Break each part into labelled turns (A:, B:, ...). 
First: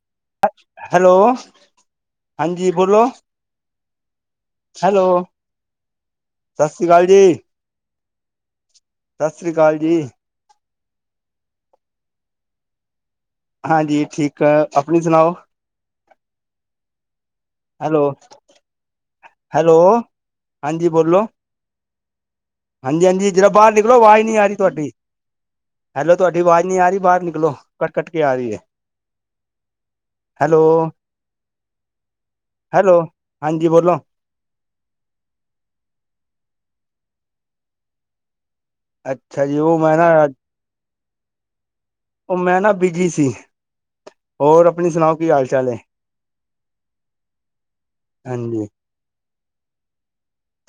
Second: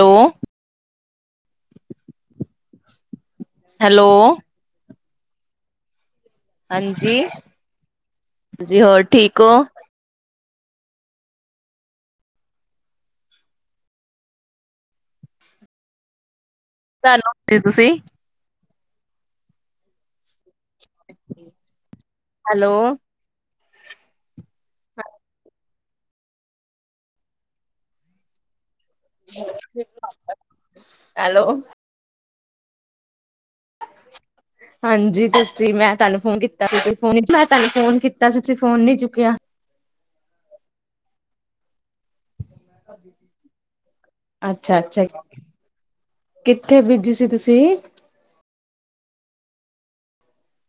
A: Hello!
B: Hello, ਹਾਂਜੀ ਬੋਲੋ!
A: Hello!
B: Hello! ਸਤਿ ਸ੍ਰੀ ਅਕਾਲ
A: ਹਾਂਜੀ, ਹਾਂਜੀ ਹੋਰ ਠੀਕ
B: ਸਸਿਰੀ
A: ਹੋ?
B: ਕਾਲ ਜੀ। ਹਾਂਜੀ ਠੀਕ, ਆਪਣੀ ਸੁਣਾਓ।
A: ਤੁਹਾਨੂੰ ਤੁਸੀਂ
B: ਹੈਲੋ, ਹੈਲੋ ਹਾਂਜੀ ਬੋਲੋ।
A: ਹੈਲੋ
B: ਹਾਂਜੀ, ਹਾਂਜੀ ਜਰਾ ਬਾਹਰ ਨਿਕਲੋ ਆਵਾਜ਼ ਨਹੀਂ ਆ ਰਹੀ ਤੋਹਾਡੀ। ਹੈਲੋ ਤੁਹਾਡੀ ਆਵਾਜ਼ ਨੀ ਆ ਰਹੀ ਬਾਹਰ ਨਿਕਲੋ, ਕੱਟ- ਕੱਟ ਕੇ ਆ ਰਹੀ ਐ। ਹੈਲੋ!
A: ਹੈਲੋ
B: ਹੈਲੋ, ਹਾਂਜੀ ਬੋਲੋ!
A: ਹਾਂਜੀ, ਤੁਸੀਂ ਮੈਂ ਤੁਹਾਨੂੰ ਫੋਨ ਕੀਤਾ ਸੀ ਫੋ ਮੈਂ ਤੁਹਾਨੂੰ ਫੋਨ ਕੀਤਾ ਸੀ, ਫੋਨ ਨੀ ਚੁੱਕਿਆ।
B: ਅੱਛਾ ਜੀ ਮੈਂ ਨਾ ਅ ਉਹ ਮੈਂ ਨਾ ਬਿਜੀ ਸੀ, ਹੋਰ
A: ਅੱਛਾ,
B: ਆਪਣੀ
A: ਅੱਛਾ
B: ਸੁਣਾਓ ਕੀ ਹਾਲ- ਚਾਲ ਏ।
A: ਕਿੱਥੇ ਬੀਜੀ ਸੀ ਤੁਸੀਂ?
B: ਹਾਂਜੀ।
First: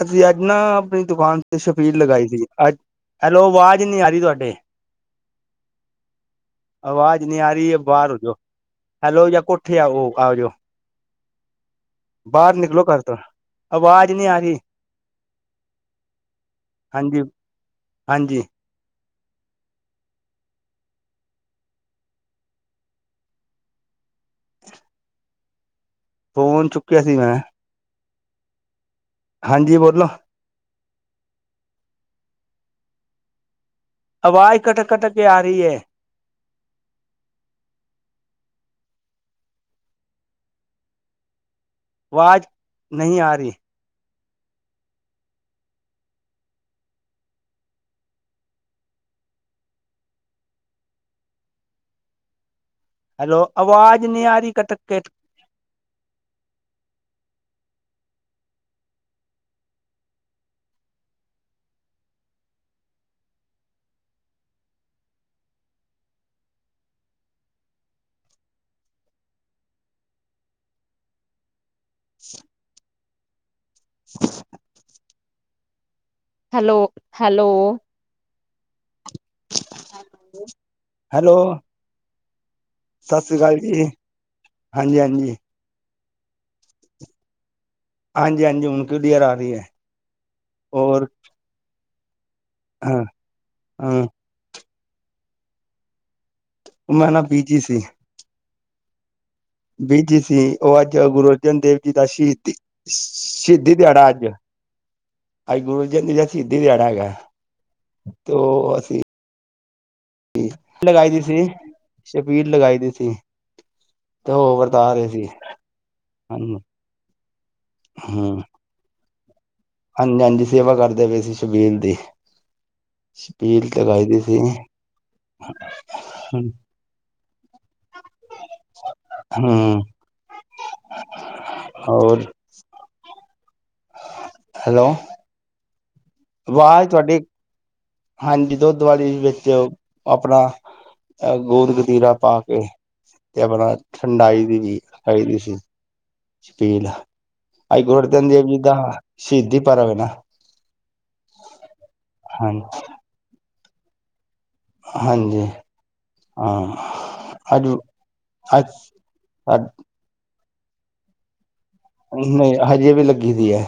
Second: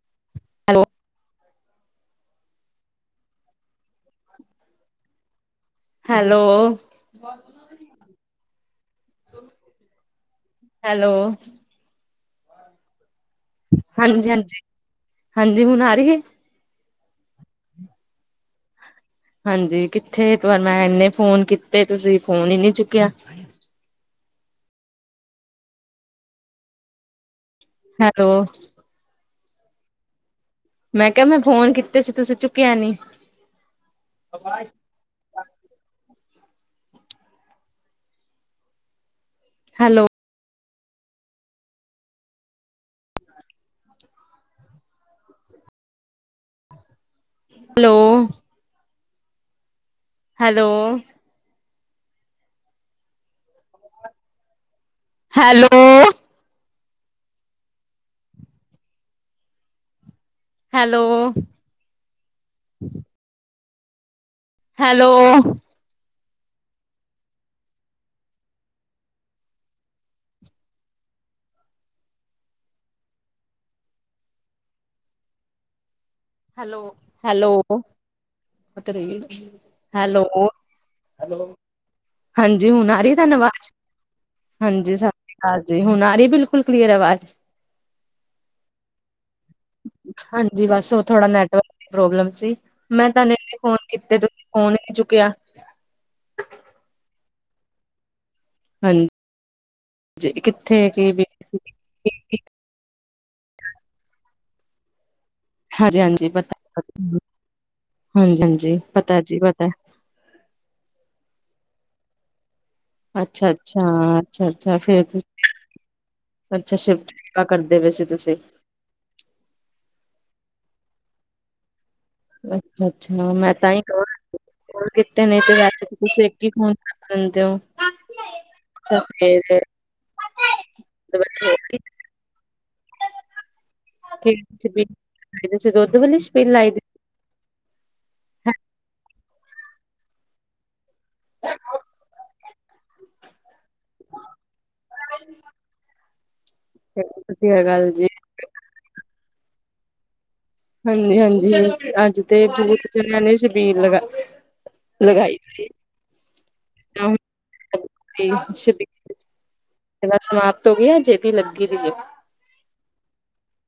B: ਅਸੀਂ ਅੱਜ ਨਾ
A: ਹੈਲੋ,
B: ਆਪਣੀ ਦੁਕਾਨ ਤੇ ਸ਼ਫੀਲ ਲਗਾਈ ਸੀ। ਅਜ 'ਹੈਲੋ ਆਵਾਜ਼ ਨੀ ਆ ਰਹੀ ਤੁਹਾਡੀ [unintelligible]
A: ਹੈਲੋ!
B: ਆਵਾਜ਼ ਨੀ ਆ ਰਹੀ ਐ ਬਾਹਰ ਹੋ ਜਾਓ, ਹੈਲੋ ਜਾਂ ਕੋਠੇ ਆਓ, ਆ ਜਾਓ।
A: ਹੈਲੋ!
B: ਬਾਹਰ, ਨਿਕਲੋ ਘਰ ਤੋਂ ਆਵਾਜ਼ ਨਹੀਂ
A: ਹਾਂਜੀ,
B: ਆ ਰਹੀ
A: ਹਾਂਜੀ-ਹਾਂਜੀ, ਹੁਣ ਆ ਰਹੀ ਏ।
B: ਹਾਂਜੀ-ਹਾਂਜੀ।
A: ਹਾਂਜੀ, ਕਿੱਥੇ ਤਾਂ ਨੂੰ ਮੈ ਇਨੇ ਫੋਨ ਕੀਤੇ ਤੁਸੀਂ ਫੋਨ ਹੀ ਨਹੀਂ ਚੁੱਕਿਆ।
B: ਫੋਨ ਚੁੱਕਿਆ ਸੀ। ਮੈਂ
A: ਹੈਲੋ।
B: ਹਾਂਜੀ, ਬੋਲੋ?
A: ਮੈਂ ਕਿਹਾ, ਮੈਂ ਫੋਨ ਕੀਤੇ ਸੀ, ਤੁਸੀਂ ਚੁੱਕਿਆ ਨੀ।
B: ਆਵਾਜ਼ ਕੱਟਕ- ਕੱਟਕ ਕੇ ਆ ਰਹੀ ਏ।
A: ਹੈਲੋ।
B: ਆਵਾਜ਼ ਨਹੀਂ ਆ ਰਹੀ।
A: ਹੈਲੋ। ਹੈਲੋ।
B: ਹੈਲੋ, ਆਵਾਜ਼ ਨਹੀਂ ਆ ਰੀ ਕਟ ਕੇ
A: hello. Hello. Hello.
B: [unintelligible] [unintelligible]
A: Hello, hello. Hello.
B: Hello
A: ਹਾਂਜੀ, ਹੁਣ ਆ ਰਹੀ
B: ਸਤਿ ਸ੍ਰੀ
A: ਤੁਹਾਨੂੰ
B: ਅਕਾਲ
A: ਆਵਾਜ਼
B: ਜੀ
A: ਹਾਂਜੀ, ਸਤ ਸ੍ਰੀ ਅਕਾਲ। ਜੀ ਹੁਣ ਆ ਰਹੀ, ਬਿਲਕੁਲ ਕਲੀਅਰ ਆਵਾਜ਼
B: ਹਾਂਜੀ-ਹਾਂਜੀ, ਹੁਣ ਕਲੀਅਰ ਆ ਰਹੀ ਹੈ।
A: ਹਾਂਜੀ ਬਸ ਉਹ
B: ਔਰ
A: ਨੈਟਵਰਕ ਦੀ ਪ੍ਰੋਲਮ ਸੀ,
B: ਹਾਂ
A: ਮੈਂ ਤੁਹਾਨੂੰ ਇੰਨੇ ਫੋਨ
B: ਹਾਂ
A: ਕੀਤੇ ਤੁਹੀ ਫੋਨ ਹੀ ਨੀ ਚੁੱਕਿਆ।
B: ਉਹ ਮੈਂ ਨਾ ਬੀਜੀ ਸੀ।
A: ਹਾਂਜੀ।
B: ਬੀਜੀ ਸੀ। ਉਹ
A: ਕਿੱਥੇ
B: ਅੱਜ
A: ਕੀ
B: ਗੁਰੂ
A: ਬਿਜੀ ਸੀ
B: ਅਰਜਨ ਦੇਵ ਜੀ ਦਾ ਸ਼ਹੀਦੀ ਸ਼ਹੀਦੀ ਦਿਹਾੜਾ ਅੱਜ ਅੱਜ ਗੁਰੂ
A: ਹਾਂਜੀ
B: ਜੀ ਦੀ
A: ਹਾਂਜੀ
B: ਸ਼ਹੀਦੀ
A: ਪਤਾ
B: ਦਿਹਾੜਾ ਹੈਗਾ, ਤੇ ਅਸੀਂ
A: ਭਾਜੀ, ਪਤਾ ਹੈ।
B: ਲਗਾਈ ਦੀ ਸੀ, ਸ਼ਬੀਲ ਲਗਾਈ ਦੀ ਸੀ।
A: ਅੱਛਾ-ਅੱਛਾ,
B: ਤੇ ਉਹ
A: ਅੱਛਾ-ਅੱਛਾ,
B: ਵਰਤਾ
A: ਫੇਰ
B: ਰਹੇ ਸੀ ਹੂੰ
A: ਅੱਛਾ, ਸੇਵਾ ਕਰਦੇ ਵੈ ਸੀ। ਤੁਸੀ--ਂ
B: ਹਾਂਜੀ-ਹਾਂਜੀ, ਸੇਵਾ ਕਰਦੇ ਪਏ ਸੀ, ਸ਼ਬੀਲ ਦੀ।
A: ਅੱਛਾ-ਅੱਛਾ, ਮੈਂ
B: ਛਬੀਲ
A: ਤਾਂ ਹੀ
B: ਲਗਾਈ ਦੀ ਸੀ
A: ਕਹਾਂ ਕਿਤੇ ਨਹੀਂ ਤੇ ਵੈਸੇ ਤੁਸੀਂ ਇੱਕ ਹੀ ਫੋਨ ਦਿੰਦੇ ਹੋ।
B: ਹੂੰ ਹੋਰ
A: [unintelligible]
B: ਹੈਲੋ
A: [unintelligible]
B: ਆਵਾਜ਼ ਤੁਹਾਡੀ ਹਾਂਜੀ, ਦੁੱਧ ਵਾਲੀ ਵਿੱਚ ਆਪਣਾ ਗੂਦ ਗਤੀਰਾ ਪਾ ਕੇ ਤੇ ਆਪਣਾ ਠੰਡਾਈ ਦੀ ਵੀ ਖਾਈਦੀ ਸੀ। ਸ਼ਬੀਲ
A: ਵਧੀਆ
B: ਆ
A: ਗੱਲ
B: ਗੁਰੂ ਅਰਜਨ ਦੇਵ ਜੀ ਦਾ ਸ਼ਹੀਦੀ ਪਰ ਹੋਵੇ ਨਾ
A: ਹਾਂਜੀ-ਹਾਂਜੀ, ਅੱਜ ਤੇ
B: ਹਾਂਜੀ
A: ਬਹੁਤ ਜਾਣੇ ਆ ਨੇ ਸ਼ਬੀਲ ਲਗਾ ਲਗਾਈ
B: ਹਾਂਜੀ
A: ਸੀ।
B: ਹਾਂ, ਅਜ ਅੱਜ
A: [inaudible] ਅਜੇ ਵੀ ਲੱਗੀ ਹੋਈ।
B: ਨਹੀਂ, ਹਜੇ ਵੀ ਲੱਗੀ ਦੀ ਹੈ।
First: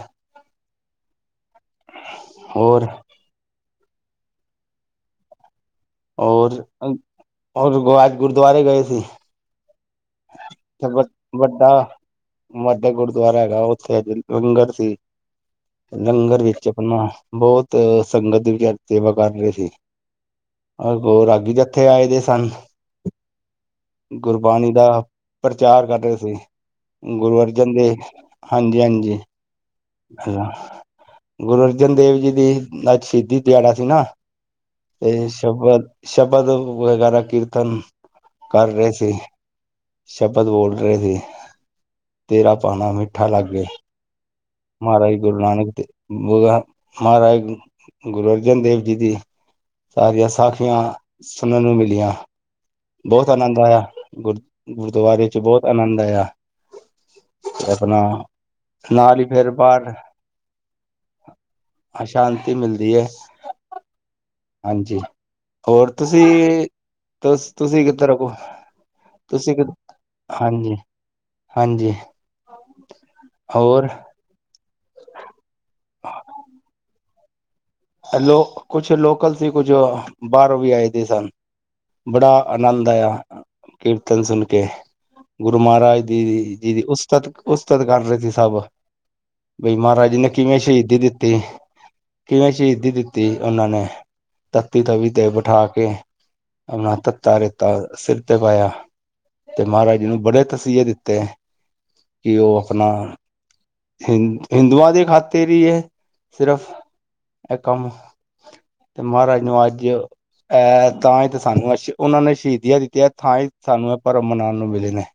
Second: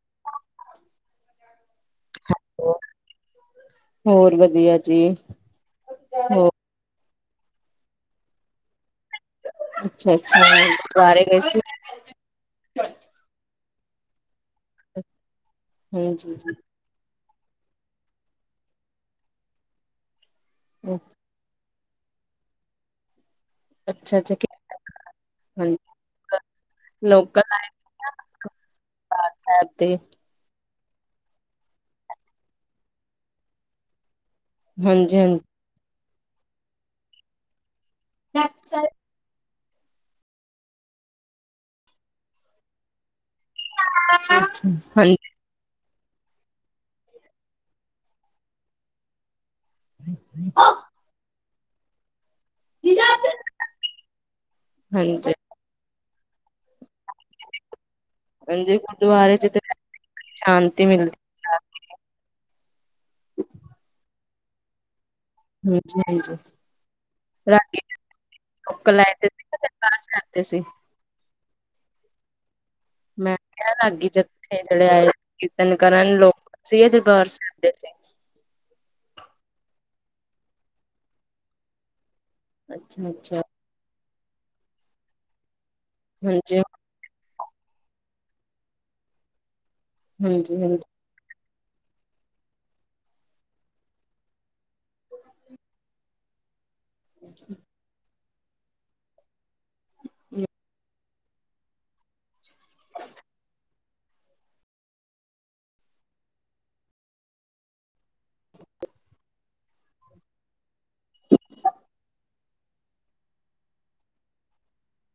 B: ਹੋਰ?
A: ਹੋਰ ਵਧੀਆ ਜੀ। ਹੋਰ
B: ਔਰ ਔਰ ਵ ਵ ਆਜ ਗੁਰਦੁਆਰੇ ਗਏ ਸੀ।
A: ਅੱਛਾ-ਅੱਛਾ ਗੁਰੂਦਆਾਰੇ ਗਏ ਸੀ।
B: ਮਾਤਾ ਗੁਰਦੁਆਰਾ ਹੈਗਾ ਓਥੇ ਅੱਜ ਲੰਗਰ ਸੀ ਤੇ
A: ਹਾਂਜੀ
B: ਲੰਗਰ
A: ਜੀ
B: ਵਿੱਚ ਓ ਨਾ ਬਹੁਤ ਸੰਗਤ ਦੀ ਵਿਚਾਰੇ ਤੇਵਾ ਕਰ ਰਿਆ ਸੀ। ਅ ਬੋ ਰਾਗੀ ਜੱ ਥੇ ਆਏ ਦੇ ਸਨ,
A: ਅੱਛਾ ਅੱਛਾ
B: ਗੁਰਬਾਣੀ ਬਾਰਾ
A: ਹਾਂਜੀ
B: ਪ੍ਰਚਾਰ ਕਰ ਰੇ ਸੀ, ਗੁਰੂ
A: ਲੋਕਲ
B: ਅਰਜਨ ਦੇਵ ਹਾਂਜੀ-ਹਾਂਜੀ।
A: ਐ ਤੇ
B: ਹ ਗੁਰੂ ਅਰਜਨ ਦੇਵ ਜੀ ਦੀ ਅੱਜ ਸ਼ੀਦੀ ਦਿਆੜਾ ਸੀ ਨਾ।
A: ਹਾਂਜੀ
B: ਏਰੇ 'ਚ
A: ਹਾਂਜੀ
B: ਸ਼ਬਦ, ਸ਼ਬਦ ਵਗੈਰਾ ਕੀਰਤਨ ਕਰ
A: ਅੱਛਾ
B: ਰੇ ਸੀ। ਸ਼ਬਦ ਬੋਲ ਰੇ ਸੀ, ਤੇਰਾ ਭਾਣਾ ਮਿੱਠਾ ਲਾਗੇ।
A: [unintelligible]
B: ਮਾਹਰਾਜ ਗੁਰੂ ਨਾਨਕ ਦੇ ਵ ਦਾ ਮਾਹਰਾਜ ਗੁਰੂ ਅਰਜਨ ਦੇਵ ਜੀ ਦੀ ਸਾਰੀਆਂ ਸਾਖੀਆਂ
A: ਹਾਂਜੀ
B: ਸੁਨਨ ਨੂੰ ਮਿਲੀਆਂ। ਬਹੁਤ ਆਨੰਦ ਆਇਆ, ਗੁਰ ਗੁਰਦੁਆਰੇ
A: ਹਾਂਜੀ
B: 'ਚ ਬੋ ਤਾ ਆਨੰਦ ਆਇਆ ਆਪਨਾ
A: ਹਾਂਜੀ ਗੁਰਦੁਆਰੇ 'ਚ ਤੇ ਸ਼ਾਂਤੀ ਮਿਲ
B: ਹਾਂ, ਸ਼ਾਂਤੀ ਮਿਲਦੀ ਏ। ਹਾਂਜੀ। ਹੋਰ
A: ਹਾਂਜੀ
B: ਤੁਸੀ
A: ਹਾਂਜੀ
B: ਤੁਸ
A: ਰਾਗੀ
B: ਤੁਸੀ ਕਿੱਧਰ ਰਕੋ,
A: ਲੋਕਲ ਆਏ ਤੇ ਸੀ
B: ਤੁਸੀਂ
A: ਤੇ
B: ਕਿਧ,
A: ਦਰਬਾਰ ਸਾਹਿਬ ਤੇ ਸੀ
B: ਹਾਂਜੀ। ਹਾਂਜੀ।
A: ਮੈਂ ਕਿਆ
B: ਹੋਰ
A: ਰਾਗੀ ਜੱਥੇ ਜੜੇ ਆਏ ਕੀਰਤਨ ਲ ਕਰਨ ਲੋਕ ਸੀ ਏ ਦਰਬਾਰ ਸੈ ਦੇ ਏੱਥੇ।
B: ਹਾਂ ਲੋ, ਕੁਛ ਲੋਕਲ ਸੀ ਕੁਝ ਅ ਬਾਰੋਂ ਵੀ ਆਏ ਦੇ ਸਨ। ਬੜਾ ਆਨੰਦ
A: ਅੱਛਾ
B: ਆਇਆ
A: ਅੱਛਾ
B: ਕੀਰਤਨ ਸੁਨ ਕੇ, ਗੁਰੂ ਮਹਾਰਾਜ ਦੀ
A: ਹਾਂਜੀ
B: ਜਿਦੀ ਉਸ ਤਤ, ਉਸਤਤ ਕਰ ਰੇ ਸੀ ਸਭ, ਬਈ ਮਾਹਰਾਜ ਜੀ ਨੇ ਕਿਵੇਂ
A: ਹਾਂਜੀ ਹਾਂਜੀ
B: ਸ਼ਹੀਦੀ ਦਿੱਤੀ। ਕਿਵੇਂ ਚਈਦੀ ਦਿੱਤੀ ਓਨਾਂ ਨੇ ਤੱਤੀ ਤਵੀ ਤੇ ਬਿਠਾ ਕੇ ਓਨਾਂ ਤੱਤਾ ਰੇਤਾ ਸਿਰ ਤੇ ਪਾਇਆ ਤੇ ਮਾਹਰਾਜ ਜੀ ਨੂੰ ਬੜੇ ਤਸੀਏ ਦਿੱਤੇ ਕਿ ਓ ਆਪਨਾ ਹਿੰ ਹਿੰਦੂਆਂ ਦੀ ਖਾਤਿਰ ਈ ਏ ਸਿਰਫ਼ ਐ ਕੰਮ। ਤੇ ਮਾਹਰਾਜ ਨੂੰ ਅੱਜ ਐ ਤਾਂ ਈ ਤੇ ਸਾਨੂੰ ਅੱਸ਼ ਓਨਾਂ ਨੇ ਸ਼ਹੀਦੀਆਂ ਦਿੱਤੀਆਂ ਥਾਂਈ ਸਾਨੂੰ ਐ ਪਰਬ ਮਨਾਨ ਨੂੰ ਮਿਲੇ ਨੇ।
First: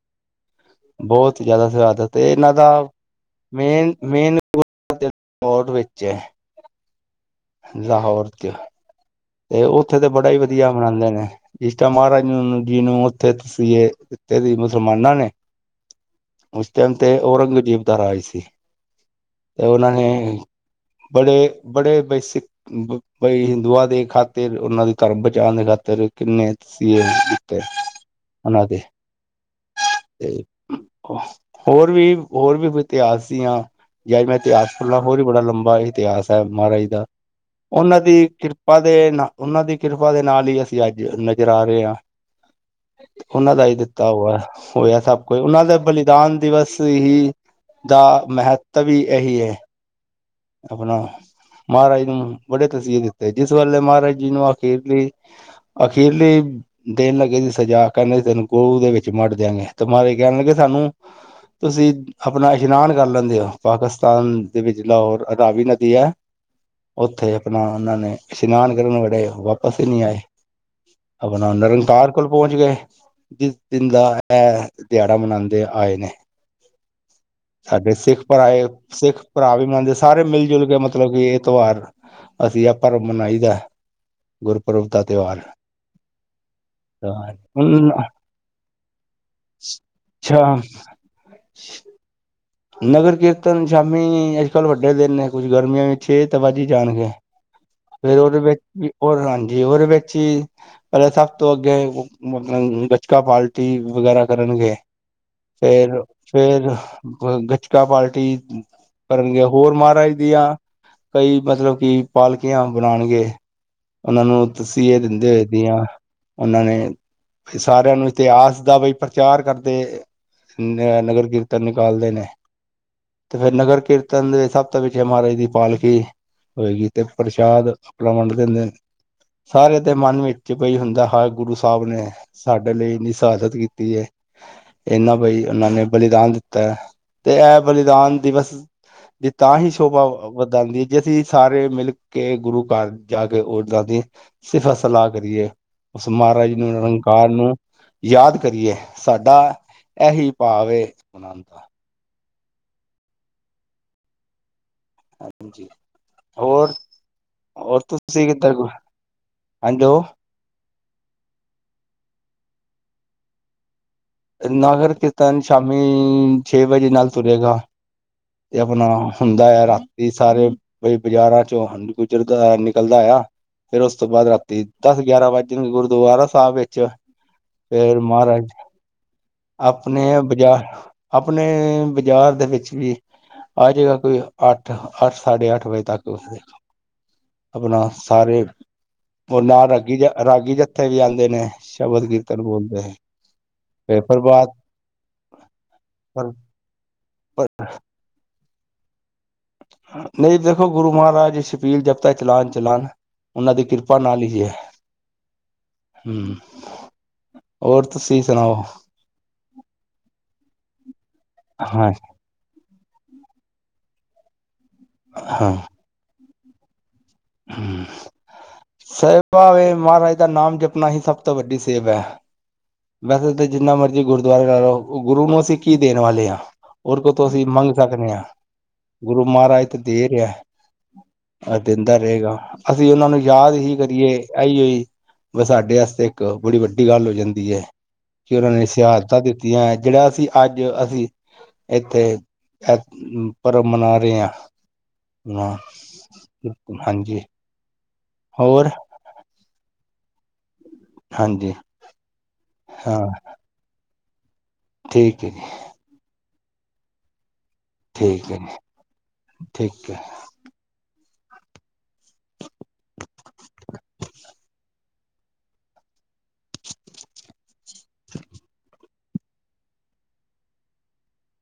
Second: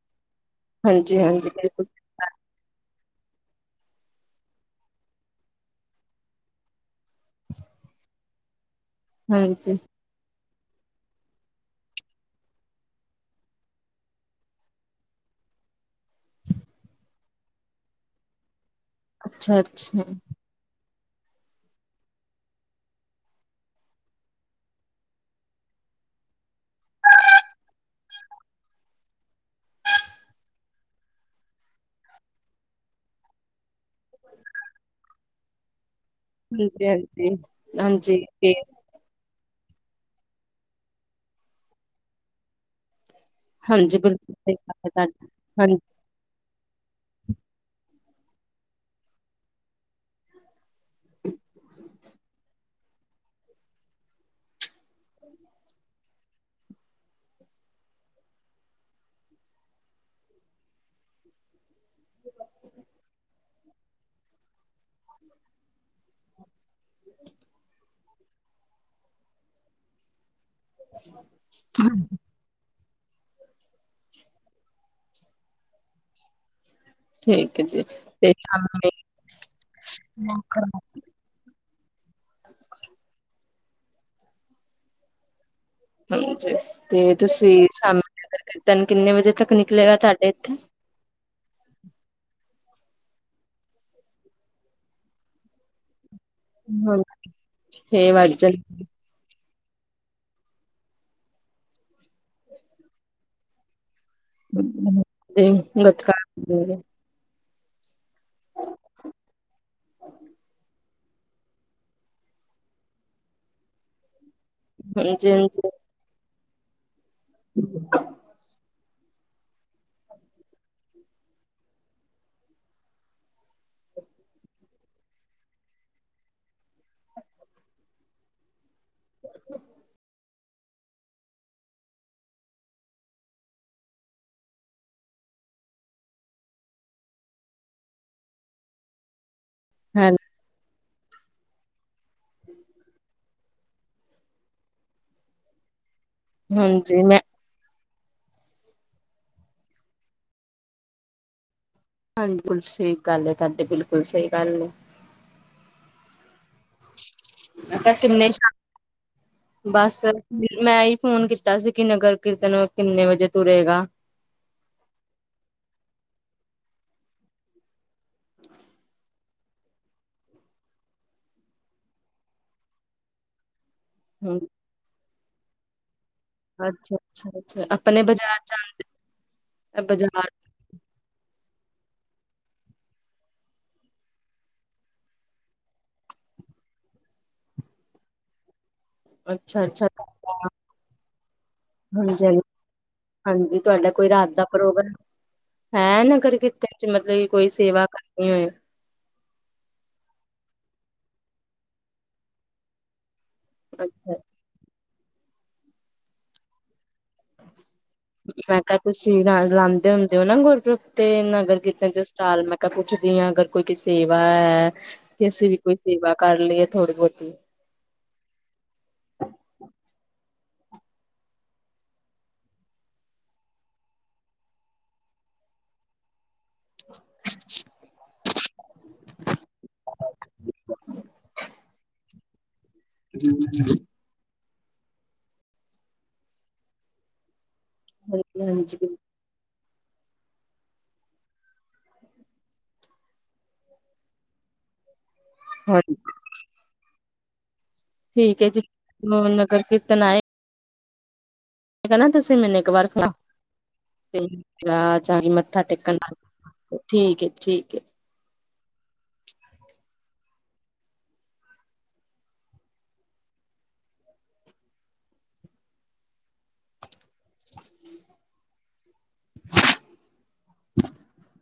A: ਹਾਂਜੀ
B: ਬੋਤ ਈ
A: ਹਾਂਜੀ
B: ਜਿਆਦਾ
A: ਬਿਲਕੁਲ
B: ਸਦਾਦਤ ਏ। ਏਨਾਂ ਦਾ ਮੇਨ, ਮੇਨ [unintelligible] ਵਿੱਚ ਐ। ਲਾਹੌਰ ਤੇ ਆ ਤੇ
A: ਹਾਂਜੀ
B: ਓਥੇ ਤੇ ਬੜਾ ਈ ਵਧੀਆ ਮਨਾਂਦੇ ਨੇ। ਜਿਸ ਟੈਮ ਮਾਹਰਾਜ ਨੀਂਨੂੰ ਜੀ ਨੂੰ ਓਥੇ ਤਸੀਏ ਦਿੱਤੇ ਸੀ ਮੁਸਲਮਾਨਾਂ ਨੇ, ਉਸ ਟੈਮ ਤੇ ਔਰੰਗ ਦੇ ਜੇਬ ਦਾ ਰਾਜ ਸੀ।
A: ਅੱਛਾ
B: ਤੇ ਓਨਾਂ
A: ਅੱਛਾ
B: ਨੇ ਬੜੇ, ਬੜੇ ਬਈ ਸਿੱਖ ਬ ਬਈ ਹਿੰਦੂਆਂ ਦੇ ਖਾਤਿਰ ਓਨਾਂ ਦੇ ਧਰਮ ਬਚਾਨ ਦੇ ਖਾਤਰ ਕਿੰਨੇ ਤਸੀਏ ਤੇ ਓਨਾਂ ਦੇ ਤੇ ਹੋਰ ਵੀ, ਹੋਰ ਵੀ ਬ ਇਤਿਹਾਸ ਦੀਆਂ ਜੱਦ ਮੈਂ ਇਤਿਹਾਸ ਖੁੱਲਾਂ ਹੋਰ ਵੀ ਬੜਾ ਲੰਬਾ ਇਤਿਹਾਸ ਐ ਮਾਹਰਾਜ ਜੀ
A: ਹਾਂਜੀ
B: ਦਾ।
A: ਹਾਂਜੀ
B: ਓਨਾਂ
A: ਹਾਂਜੀ
B: ਦੀ ਕਿਰ
A: ਤੇ
B: ਅਦੇ ਨਾਲ, ਉਹਨਾਂ ਦੀ ਕਿਰਪਾ ਦੇ ਨਾਲ ਈ ਅਸੀਂ ਅੱਜ ਨਜ਼ਰ ਆ ਰਏ ਆਂ। ਓਹਨਾਂ ਦਾ ਈ
A: ਹਾਂਜੀ
B: ਦਿੱਤਾ
A: ਬਿਲਕੁਲ
B: ਹੋਵੈ
A: ਸਹੀ ਗੱਲ
B: ਹੋਇਆ
A: ਹੈ
B: ਸਭ
A: ਤੁਹਾਡੀ
B: ਕੁਝ ਓਹਨਾਂ ਦਾ
A: ਹਾਂਜੀ
B: ਬਲੀ ਦਾਨ ਦਿਵਸ ਹੀ, ਦਾ ਮਹੱਤਵ ਈ ਏਹੀ ਹੈ। ਆਪਣਾ ਮਹਾਰਾਜ ਨੂੰ ਬੜੇ ਤਸੀਹੇ ਦਿੱਤੇ, ਜਿਸ ਵੇਲੇ ਮਹਾਰਾਜ ਜੀ ਨੂੰ ਅਖੀਰ ਲੀ ਅਖੀਰਲੀ ਦੇਣ ਲੱਗੇ ਸੀ ਸਜਾ, ਕੈਹੰਦੇ ਸੀ ਤੈਨੂੰ ਗੋ ਦੇ ਵਿੱਚ ਮੜ ਦੇਆਂਗੇ, ਤੇ ਮਹਾਰਾਜ ਜੀ ਕੈਹਣ ਲੱਗੇ ਸਾਨੂੰ ਤੁਸੀਂ ਆਪਣਾ ਇਸ਼ਨਾਨ ਕਰ ਲੈਂਦੇ ਓ, ਪਾਕਿਸਤਾਨ ਦੇ ਵਿੱਚ ਲਾਹੋਰ ਰਾਵੀ ਨਦੀ ਐ। ਓੱਥੇ ਆਪਣਾ ਉਹਨਾਂ ਨੇ ਇਸ਼ਨਾਨ ਕਰਨ ਵਵੇ ਵਾਪਿਸ ਈ ਨੀ ਆਏ, ਆਪਣਾ ਨਿਰੰਤਾਰ ਕੋਲ ਪਹੁੰਚ ਗਏ। ਜਿਸ ਦਿਨ ਦਾ ਐਹ ਦੇਹਾੜਾ ਮਨਾਂਦੇ ਆਏ ਨੇ।
A: ਠੀਕ ਹੈ ਜੀ
B: ਸਾਡੇ ਸਿੱਖ
A: ਤੇ
B: ਭਰਾਏ
A: ਸ਼ਾਮੀ
B: ਸਿੱਖ ਭਰਾ ਵੀ ਮਨਾਦੇ, ਸਾਰੇ ਮਿਲ ਜੁਲ ਕੇ ਮਤ ਮਤਲਬ ਕਿ ਏਹ ਤਿਉਹਾਰ ਅਸੀਂ ਆ ਪਰਵ ਮਨਾਈ ਦਾ ਗੁਰਪੁਰਬ ਦਾ ਤਿਉਹਾਰ।
A: ਹਾਂਜੀ ਤੇ ਤੁਸੀਂ
B: ਹੁਣ
A: ਨਗਰ ਕੀਰਤਨ ਕਿੰਨੇ ਵਜੇ ਤੱਕ ਨਿਕਲੇਗਾ ਤਹਾਡੇ ਇੱਥੇ?
B: ਅੱ ਨਗਰ ਕੀਰਤਨ ਸ਼ਾਮੀ ਅੱਜ-ਕਲ ਵੱਡੇ ਦਿਨ ਨੇ ਕੁੱਝ ਗਰਮੀਆਂ ਛੇ ਤਾਂ ਵਜ ਈ
A: ਹਾਂ
B: ਜਾਣਗੇ,
A: ਛੇ
B: ਫੇਰ
A: ਵੱਜ
B: ਓਹਦੇ ਵਿੱਚ
A: ਜਾਂਦੇ
B: ਵੀ ਓਹ ਹਾਂਜੀ ਓਦੇ ਵੇਚ ਈ ਪਹਿਲੇ ਸਭ ਤੋਂ ਅੱਗੇ ਮਤਲਬ ਗੱਤਕਾ ਪਾਲਟੀ ਵਗੈਰਾ। ਕਰਨਗੇ
A: ਗੱਤਕਾ
B: ਫੇਰ-ਫੇਰ
A: ਹਾਂਜੀ
B: ਗੱਤਕਾ ਪਾਰਟੀ। ਕਰਨ ਗੇ ਹੋਰ ਮਹਾਰਾਜ ਦੀਆਂ, ਕਈ ਮਤਲਬ ਕਿ ਪਾਲਕੀਆਂ ਬਣਾਣਗੇ। ਓਹਨਾਂ ਨੂੰ ਤਸੀਹੇ ਦਿੰਦੇ
A: ਹਾਂਜੀ
B: ਹੋਏ ਦੀਆਂ, ਓਹਨਾਂ ਨੇ ਸਾਰਿਆਂ ਨੂੰ ਇਤਿਹਾਸ ਦਾ ਬਇ ਪ੍ਰਚਾਰ ਕਰਦੇ ਨ ਨਗਰ ਕੀਰਤਨ ਨਿਕਾਲਦੇ ਨੇ। ਤੇ ਫੇਰ ਨਗਰ ਕੀਰਤਨ ਦੇ ਸਭ ਤੋ ਪਿੱਛੇ ਮਹਾਰਾਜ ਦੀ ਪਾਲਕੀ। ਹੋਏਗੀ ਤੇ, ਪ੍ਰਸ਼ਾਦ ਆਪਣਾ ਵੰਡ ਦੇਂਦੇ ਨ। ਸਾਰੇਆਂ ਦੇ ਮਨ ਵਿੱਚ ਕੋਈ ਹੁੰਦੈ ਹਰ ਗੁਰੂ ਸਾਹਿਬ ਨੇ। ਸਾਡੇ ਲਈ ਇੰਨੀ ਸ਼ਹਾਦਤ ਕੀਤੀ ਐ, ਐਨਾਂ ਬਈ ਓਹਨਾਂ ਨੇ ਬਲੀਦਾਨ। ਤੇ-ਤੇ ਐਹ ਬਲੀਦਾਨ ਦਿਵਸ ਜੇ ਤਾਂ ਹੀ ਸ਼ੋਭਾ
A: ਹਾਂ
B: ਵਧਾਂਦੀ ਜੇ ਅਸੀਂ ਸਾਰੇ ਮਿਲ ਕਿ ਗੁਰੂ ਘਰ ਜਾ ਕੇ ਓਂਦਾ ਦੀ ਸਿਫਤ-ਸਲਾਹ ਕਰੀਏ। ਉਸ ਮਹਾਰਾਜ ਨੂੰ,
A: ਹਾਂਜੀ ਮੈਂ
B: ਨਿਰੰਕਾਰ ਨੂੰ। ਯਾਦ ਕਰੀਏ ਸਾਡਾ, ਏਹੀ ਭਾਵ ਏ।
A: ਹਾਂਜੀ ਬਿਕੁਲ ਸਈ ਗੱਲ ਏ, ਤੁਹਾਡੇ ਬਿਲਕੁਲ ਸਈ ਗੱਲ ਏ।
B: ਹਾਂਜੀ ਹੋਰ। ਹੋਰ
A: ਬਸ
B: ਤੁਸੀ
A: ਇੰਨੇ
B: ਕਿੱਦਰ ਘੁ ਹੈਡੋ।
A: ਬਸ ਮੈਂ ਈ ਫੋਨ ਕੀਤਾ ਸੀ ਕਿ ਨਗਰ ਕੀਰਤਨ ਕਿੰਨੇ ਵਜੇ ਤੁਰੇਗਾ।
B: ਨਾਗਰ ਕੀਰਤਨ ਸ਼ਾਮੀ ਛੇ ਵਜੇ ਨਾਲ ਤੁਰੇਗਾ। ਤੇ ਆਪਣਾ ਹੁੰਦੈ ਹੈ ਰਾਤੀ ਸਾਰੇ। ਬਈ ਬਾਜ਼ਾਰਾਂ ਚੋਂ ਹੰਜੀ ਗੁਜਰਦਾ ਨਿਕਲਦਾ ਐ। ਫੇਰ ਉਸ ਤੋਂ ਬਾਦ
A: ਹਮ
B: ਰਾਤੀ ਦਸ-ਗਿਆਰਾਂ ਵੱਜ ਜਾਂਣਗੇ ਗੁਰਦੁਆਾਰਾ। ਆਹ ਵਿੱਚ
A: ਅੱਛਾ ਅੱਛਾ ਅੱਛਾ
B: ਫੇਰ
A: ਆਪਣੇ ਬਾਜ਼ਾਰ
B: ਮਹਾਰਾਜ
A: ਜਾਂਦੇ
B: ਆਪਣੇ ਬਾਜ਼ਾਰ, ਆਪਣੇ ਬਾਜ਼ਾਰ ਦੇ ਵਿੱਚ ਵੀ ਆ ਜਾਏਗਾ ਕੋਈ ਅੱਠ, ਅੱਠ ਸਾਢੇ ਅੱਠ ਵਜੇ ਤੱਕ ਉਸ ਆਪਣਾ ਸਾਰੇ ਓਹ
A: ਅੱਛਾ
B: ਨਾਲ
A: ਅੱਛਾ
B: ਰਾਗੀ ਜ,
A: ਹਾਂਜੀ
B: ਰਾਗੀ ਜੱਥੇ ਵੀ ਆਂਦੇ ਨੇ ਸ਼ਬਦ
A: ਹਾਂਜੀ
B: ਕੀਰਤਨ ਬੋਲਦੇਂ।
A: ਹਾਂਜੀ ਤੁਆਡਾ ਕੋਈ ਰਾਤ ਦਾ ਪ੍ਰੋਗਰਾਮ, ਹੈ ਨਗਰ ਕੀਰਤਨ ਚ ਮਤਲਬ ਕਿ ਕੋਈ ਸੇਵਾ ਕਰਨੀ ਹੋਏ।
B: ਨਹੀਂ ਦੇਖੋ ਗੁਰੂ ਮਹਾਰਾਜ ਸ਼ਪੀਲ ਜਬ ਤੱਕ ਚਲਾਨ ਚਲਾਨਾ ਏ। ਉਹਨਾਂ ਦੀ ਕਿਰਪਾ
A: ਅੱਛਾ
B: ਨਾਲ ਹੀ ਹੈ। ਹੂ
A: ਮੈਂ ਕਿਹਾ ਤੁਸੀਂ ਲ ਲਾਉਂਦੇ ਹੁੰਦੇ ਹੋ ਨਾ ਗੁਰਪ੍ਰੁਬ ਤੇ ਨਗਰ ਕੀਰਤਨ
B: ਹਾਂ
A: ਚ'। ਨਾ ਲਾਲ ਮੈਂ ਕਿਹਾ ਪੁੱਛਦੀ ਹਾਂ ਅਗਰ ਕੋਈ ਕੋਈ ਸੇਵਾ ਹੈ ਕਿ ਅਸੀਂ ਵੀ ਕੋਈ ਸੇਵਾ ਕਰ ਲਈਏ ਥੋੜੀ- ਬਹੁਤੀ।
B: ਹੂ ਸਹਿਬਵੇ ਮਹਾਰਾਜ ਦਾ ਨਾਮ ਜਪਣਾ ਹੀ ਸਭ ਤੋਂ ਵੱਡੀ ਸੇਵਾ ਐ। ਵੈਸੇ ਜਿੰਨਾ ਮਰਜ਼ੀ ਗੁਰਦੁਆਰੇ ਲਾ ਲਓ ਗੁਰੂ ਨੂੰ ਅਸੀਂ ਕੀ ਦੇਣ ਵਾਲੇ ਆ। ਰ ਕੋਤੋਂ ਅਸੀਂ ਮੰਗ ਸਕਦੇ ਹਾਂ। ਗੁਰੂ ਮਹਾਰਾਜ ਤੇ ਦੇ ਰਿਹਾ। ਆਹ ਦਿੰਦਾ ਰਹੇਗਾ, ਅਸੀਂ ਉਹਨਾਂ ਨੂੰ ਯਾਦ ਹੀ ਕਰੀਏ। ਆਹੀ ਹੋਈ, ਬ ਸਾਡੇ ਵਾਸਤੇ ਇੱਕ ਬੜੀ ਵੱਡੀ ਗੱਲ ਹੋ ਜਾਂਦੀ ਐ। ਕਿ
A: ਹਾਂਜੀ
B: ਉਹਨਾਂ ਨੇ
A: ਹਾਂਜੀ
B: ਸ਼ਹਾਦਤਾਂ ਦਿੱਤੀਆਂ ਜਿਹੜਾ ਅਸੀਂ ਅੱਜ ਅਸੀਂ ਇੱਥੇ ਅ ਪਰਬ ਮਨਾ ਰਹੇ ਹਾਂ ਆ।
A: ਹਾਂ।
B: ਹਾਂਜੀ।
A: ਠੀਕ ਹੈ ਜੀ,
B: ਹੋਰ
A: ਨਗਰ ਕੀਰਤਨ ਆਏ।
B: ਹਾਂਜੀ।
A: ਕਹਣਾ ਤੁਸੀਂ ਮੈਨੂੰ ਇੱਕ ਵਾਰ,
B: ਹਾਂ
A: ਵਿ ਜਾ
B: ਠੀਕ
A: ਕੇ
B: ਹੈ ਜੀ
A: ਮੱਥਾ ਟੇਕਣ ਨਾਲ। ਠੀਕ ਐ, ਠੀਕ ਐ।
B: ਠੀਕ ਹੈ, ਠੀਕ ਹੈ।
A: [inaudible]